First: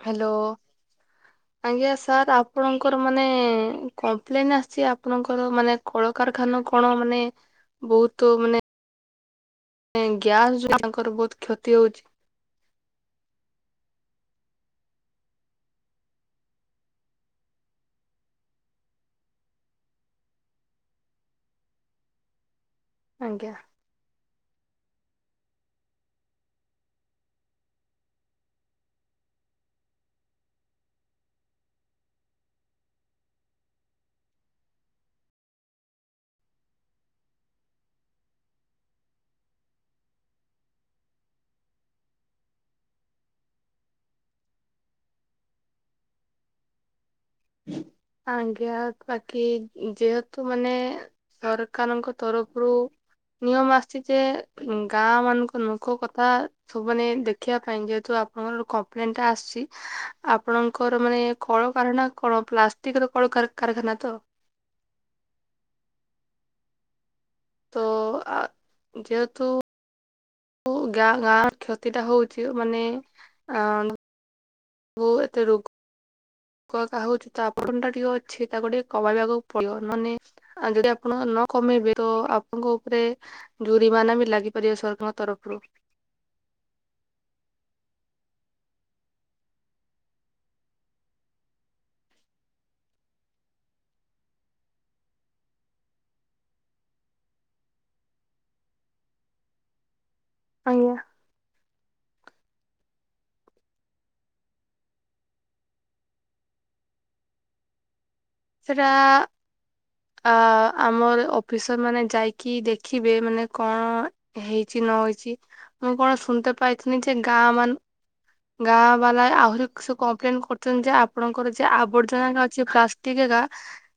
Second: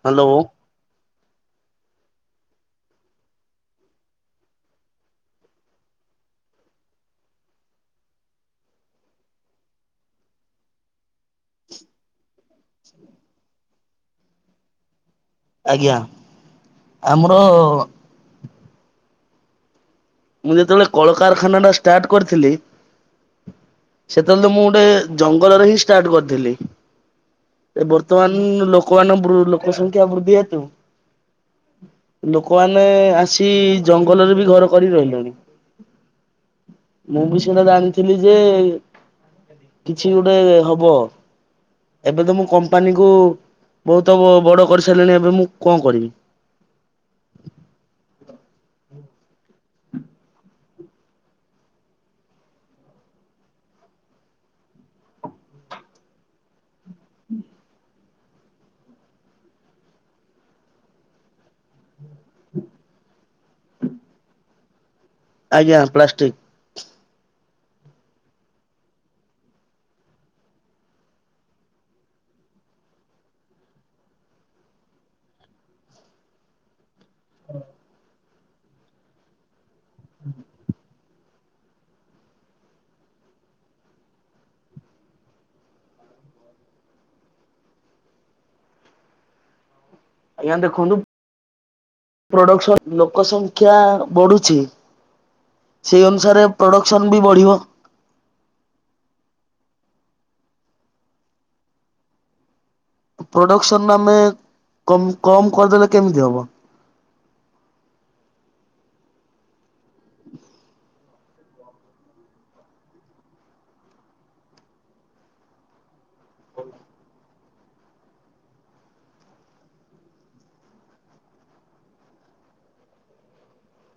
Hello. ଆଜ୍ଞା sir ଆପଣଙ୍କର ମାନେ କମ୍ପ୍ଲେନ ଆସିଛି ଆପଣଙ୍କର ମାନେ କଳକାରଖାନା କଣ ମାନେ ବହୁତୁ ମାନେ ଗ୍ୟାସ ଯୁ ତାଙ୍କର ବହୁତ କ୍ଷତି ହଉଚି [inaudible] ଆଜ୍ଞା ଆମର ମୁଁ ଯେତେବେଳେ କଳକାରଖାନା ଟା ଷ୍ଟାର୍ଟ କରିଥିଲି ଆଜ୍ଞା। ତାହେଲେ ମୁଁ ଗୋଟେ ଜଙ୍ଗଲରେ ହିଁ ଷ୍ଟାର୍ଟ କରିଥିଲି। ଏ ବର୍ତ୍ତମାନ ଲୋକାନ ଲୋକ ସଂଖ୍ୟା ବୃଦ୍ଧି ହେତୁ ଲୋକମାନେ ଆସି ଜଙ୍ଗଲରେ ବି ଘର କରି ରହିଲେଣି। ମୁଁ ବି ସେଇଟା ଜାଣିଥିଲି ଯେ କିଛି ଗୋଟେ ହବ। ଏବେ ତ ମୁଁ କମ୍ପାନୀ କୁ ବହୁତ ବଡ କରିସାରିଲିଣି ଏବେ ମୁଁ କଣ କରିବି। ଆଜ୍ଞା ବାକି ଯେହେତୁ ମାନେ ସରକାରଙ୍କ ତରଫରୁ ନିୟମ ଆସିଛି ଯେ ଗାଁ ମାନଙ୍କ ଲୋକ କଥା ସବୁମାନେ ଦେଖିବା ପାଇଁ ଯେହେତୁଆ ର ଗୋଟ କମ୍ପ୍ଲେନ ଟା ଆସିଛି ଆପଣଙ୍କର ମାନେ କଳ କାରଣା କଣ ପ୍ଲାଷ୍ଟିକ ର କଣ କାରଖାନା ତ ଆଜ୍ଞା ପ୍ଲାଷ୍ଟିକ୍ ତ ଯେହେତୁ ଗାଁ ଗାଁ କ୍ଷତି ଟା ହଉଛି ମାନେ ଅ ବ ଏତେ ରୋଗ କୁ କାହାଉଛ ଚାପଟନ ଟା ଟିକେ ଅଛି ତାକୁ ଟିକେ କମେଇବାକୁ ପଡିବ ନହେ ଆଉ ଯଦି ଆପଣ ନ କମେଇବେ ତ ଆପଣଙ୍କ ଉପରେ ଜୁରିମାନା ବି ଲାଗିପାରିବ ସରକାରଙ୍କ ତରଫରୁ। [inaudible] ଆଜ୍ଞା ଦେଖନ୍ତୁ ପ୍ରଡକ୍ସନ ଲୋକ ସଂଖ୍ୟା ବଢୁଛି। ସେଇ ଅନୁସାରେ ପ୍ରଡକ୍ସନ ବି ବଢିବ। ଆଜ୍ଞା। ପ୍ରଡକ୍ସନ ଆମେ କମ କମ କରିଦେଲେ କେମିତି ହବ। ସେଟା ଆ ଆମର ଅଫିସର ମାନେ ଯାଇକି ଦେଖିବେ ମାନେ କଣ ହେଇଛି ନ ହୋଇଛି। ମୁଁ କଣ ଶୁଣିତେ ପାଇଥିନି ଯେ ଗାଁ ମାନ ଗାଁ ବାଲା ଆହୁରି ସେ କମ୍ପ୍ଲେନ କରୁଛନ୍ତି ଯେ ଆପଣଙ୍କର ଯ ଆବର୍ଜନା ଅଛି ପ୍ଲା [unintelligible]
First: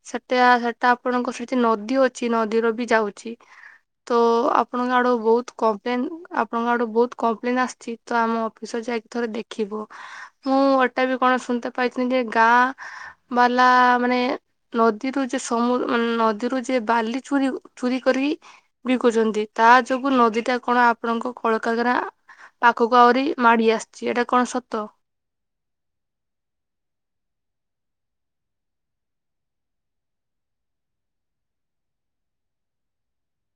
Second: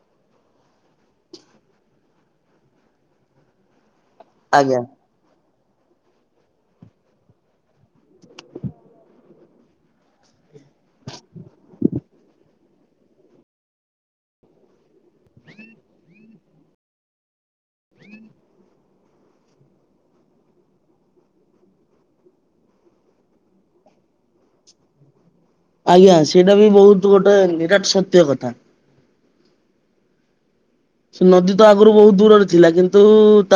ସେଟା ହେଟା ଆପଣଙ୍କ ସେଠି ନଦୀ ଅଛି ନଦୀର ବି ଯାଉଛି। ତ ଆଜ୍ଞା ଆପଣଙ୍କ ଆଡ଼ୁ ବହୁତ୍ କପ୍ଲେନ୍ ଆପଣଙ୍କ ଆଡ଼ୁ ବୋହୁତ୍ କପ୍ଲେନ୍ ଆସୁଚି ତ ଆମ ଅଫିସର ଯାଇକି ଥରେ ଦେଖିବ। ମୁଁ ମୁଁ ଏଟା ବି କଣ ଶୁଣିତେ ପାଇଥିନି ଯେ ଗାଁ ବାଲା ମାନେ ନଦୀରୁ ଯେ ସମୁ ମାନେ ନଦୀରୁ ଯେ ବାଲି ଚୁରି ଚୁରି କରି ବିକୁଛନ୍ତି। ତା ଯୋଗୁ ନଦୀ ଟା କଣ ଆପଣଙ୍କ କଳକାଗାରା। ପାଖକୁ ଆହୁରି ମାଡି ଆସିଛି ଏଇଟା କଣ ସତ। ଆଜ୍ଞା, ସେଇଟା ବି ବହୁତ ଗୋଟେ ନିରାଟ ସତ୍ୟ କଥା। ସେ ନଦୀ ତ ଆଗରୁ ବହୁତ ଦୂରରେ ଥିଲା କିନ୍ତୁ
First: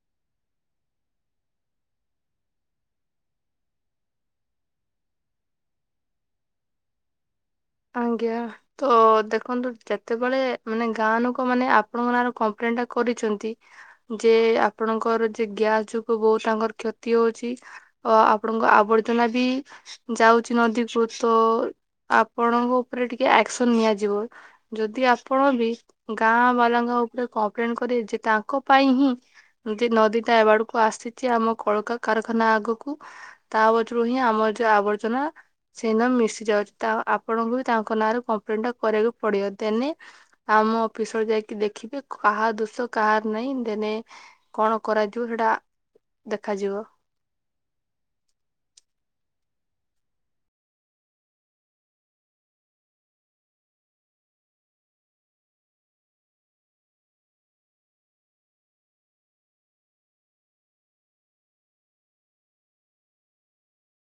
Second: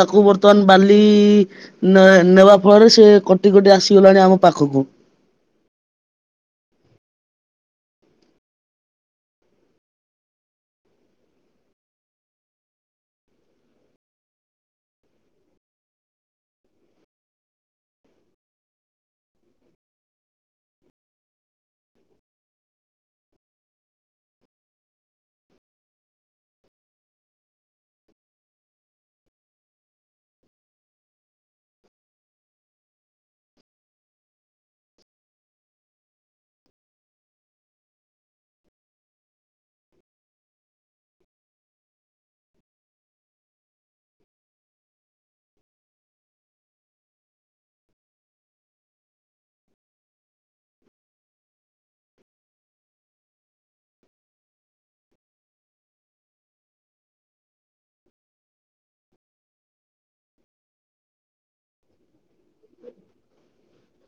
ତାକୁ ବର୍ତ୍ତମାନ ବାଲି ନେବା ଫଳରେ ସେ କଟି କଟି ଆସିଗଲାଣି ଆମ ପାଖକୁ। [inaudible] ଆଜ୍ଞା ତ ଦେଖନ୍ତୁ ଯେତେବେଳେ ମାନେ ଗାଁ ଲୋକ ମାନେ ଆପଣଙ୍କ ନାଁ ର କପ୍ଲେ ନ୍ କରିଛନ୍ତି। ଯେ ଆପଣଙ୍କର ଯେ ଗ୍ୟାସ୍ ଯୋଗୁ ବହୁତ୍ ତାଙ୍କର କ୍ଷତି ହଉଛି। ଅ ଆପଣଙ୍କ ଆବର୍ଜନା ବି ଯାଉଛି ନଦୀ କୁ ତ ଆପଣଙ୍କ ଉପରେ ଟିକେ ଆକ୍ସନ ନିଆଯିବ। ଯଦି ଆପଣ ବି ଗାଁ ବାଲାଙ୍କା ଉପରେ କମ୍ପ୍ଲେନ କରେ ଯେ ତାଙ୍କ ପାଇଁ ହିଁ ଯେ ନଦୀ ଟା ଏ ଆଡକୁ ଆସିଛି ଆମ କଳକା କାରଖାନା ଆଗକୁ ତା ପଛରୁ ହିଁ ଆମର ଯଉ ଆବର୍ଜନା ସେଦିନ ମିଶି ଯାଉଛି ତା ଆପଣଙ୍କୁ ବି ତାଙ୍କ ନାଁରେ କମ୍ପ୍ଲେନ ଟା କରିବାକୁ ପଡିବ। ଦେନେ ଆମ ଅଫିସର ଯାଇକି ଦେଖିବେ କାହା ଦୋଷ କାହାର ନାଇଁ ଦେନେ କଣ କରାଯିବ ସେଟା ଦେଖାଯିବ। [inaudible]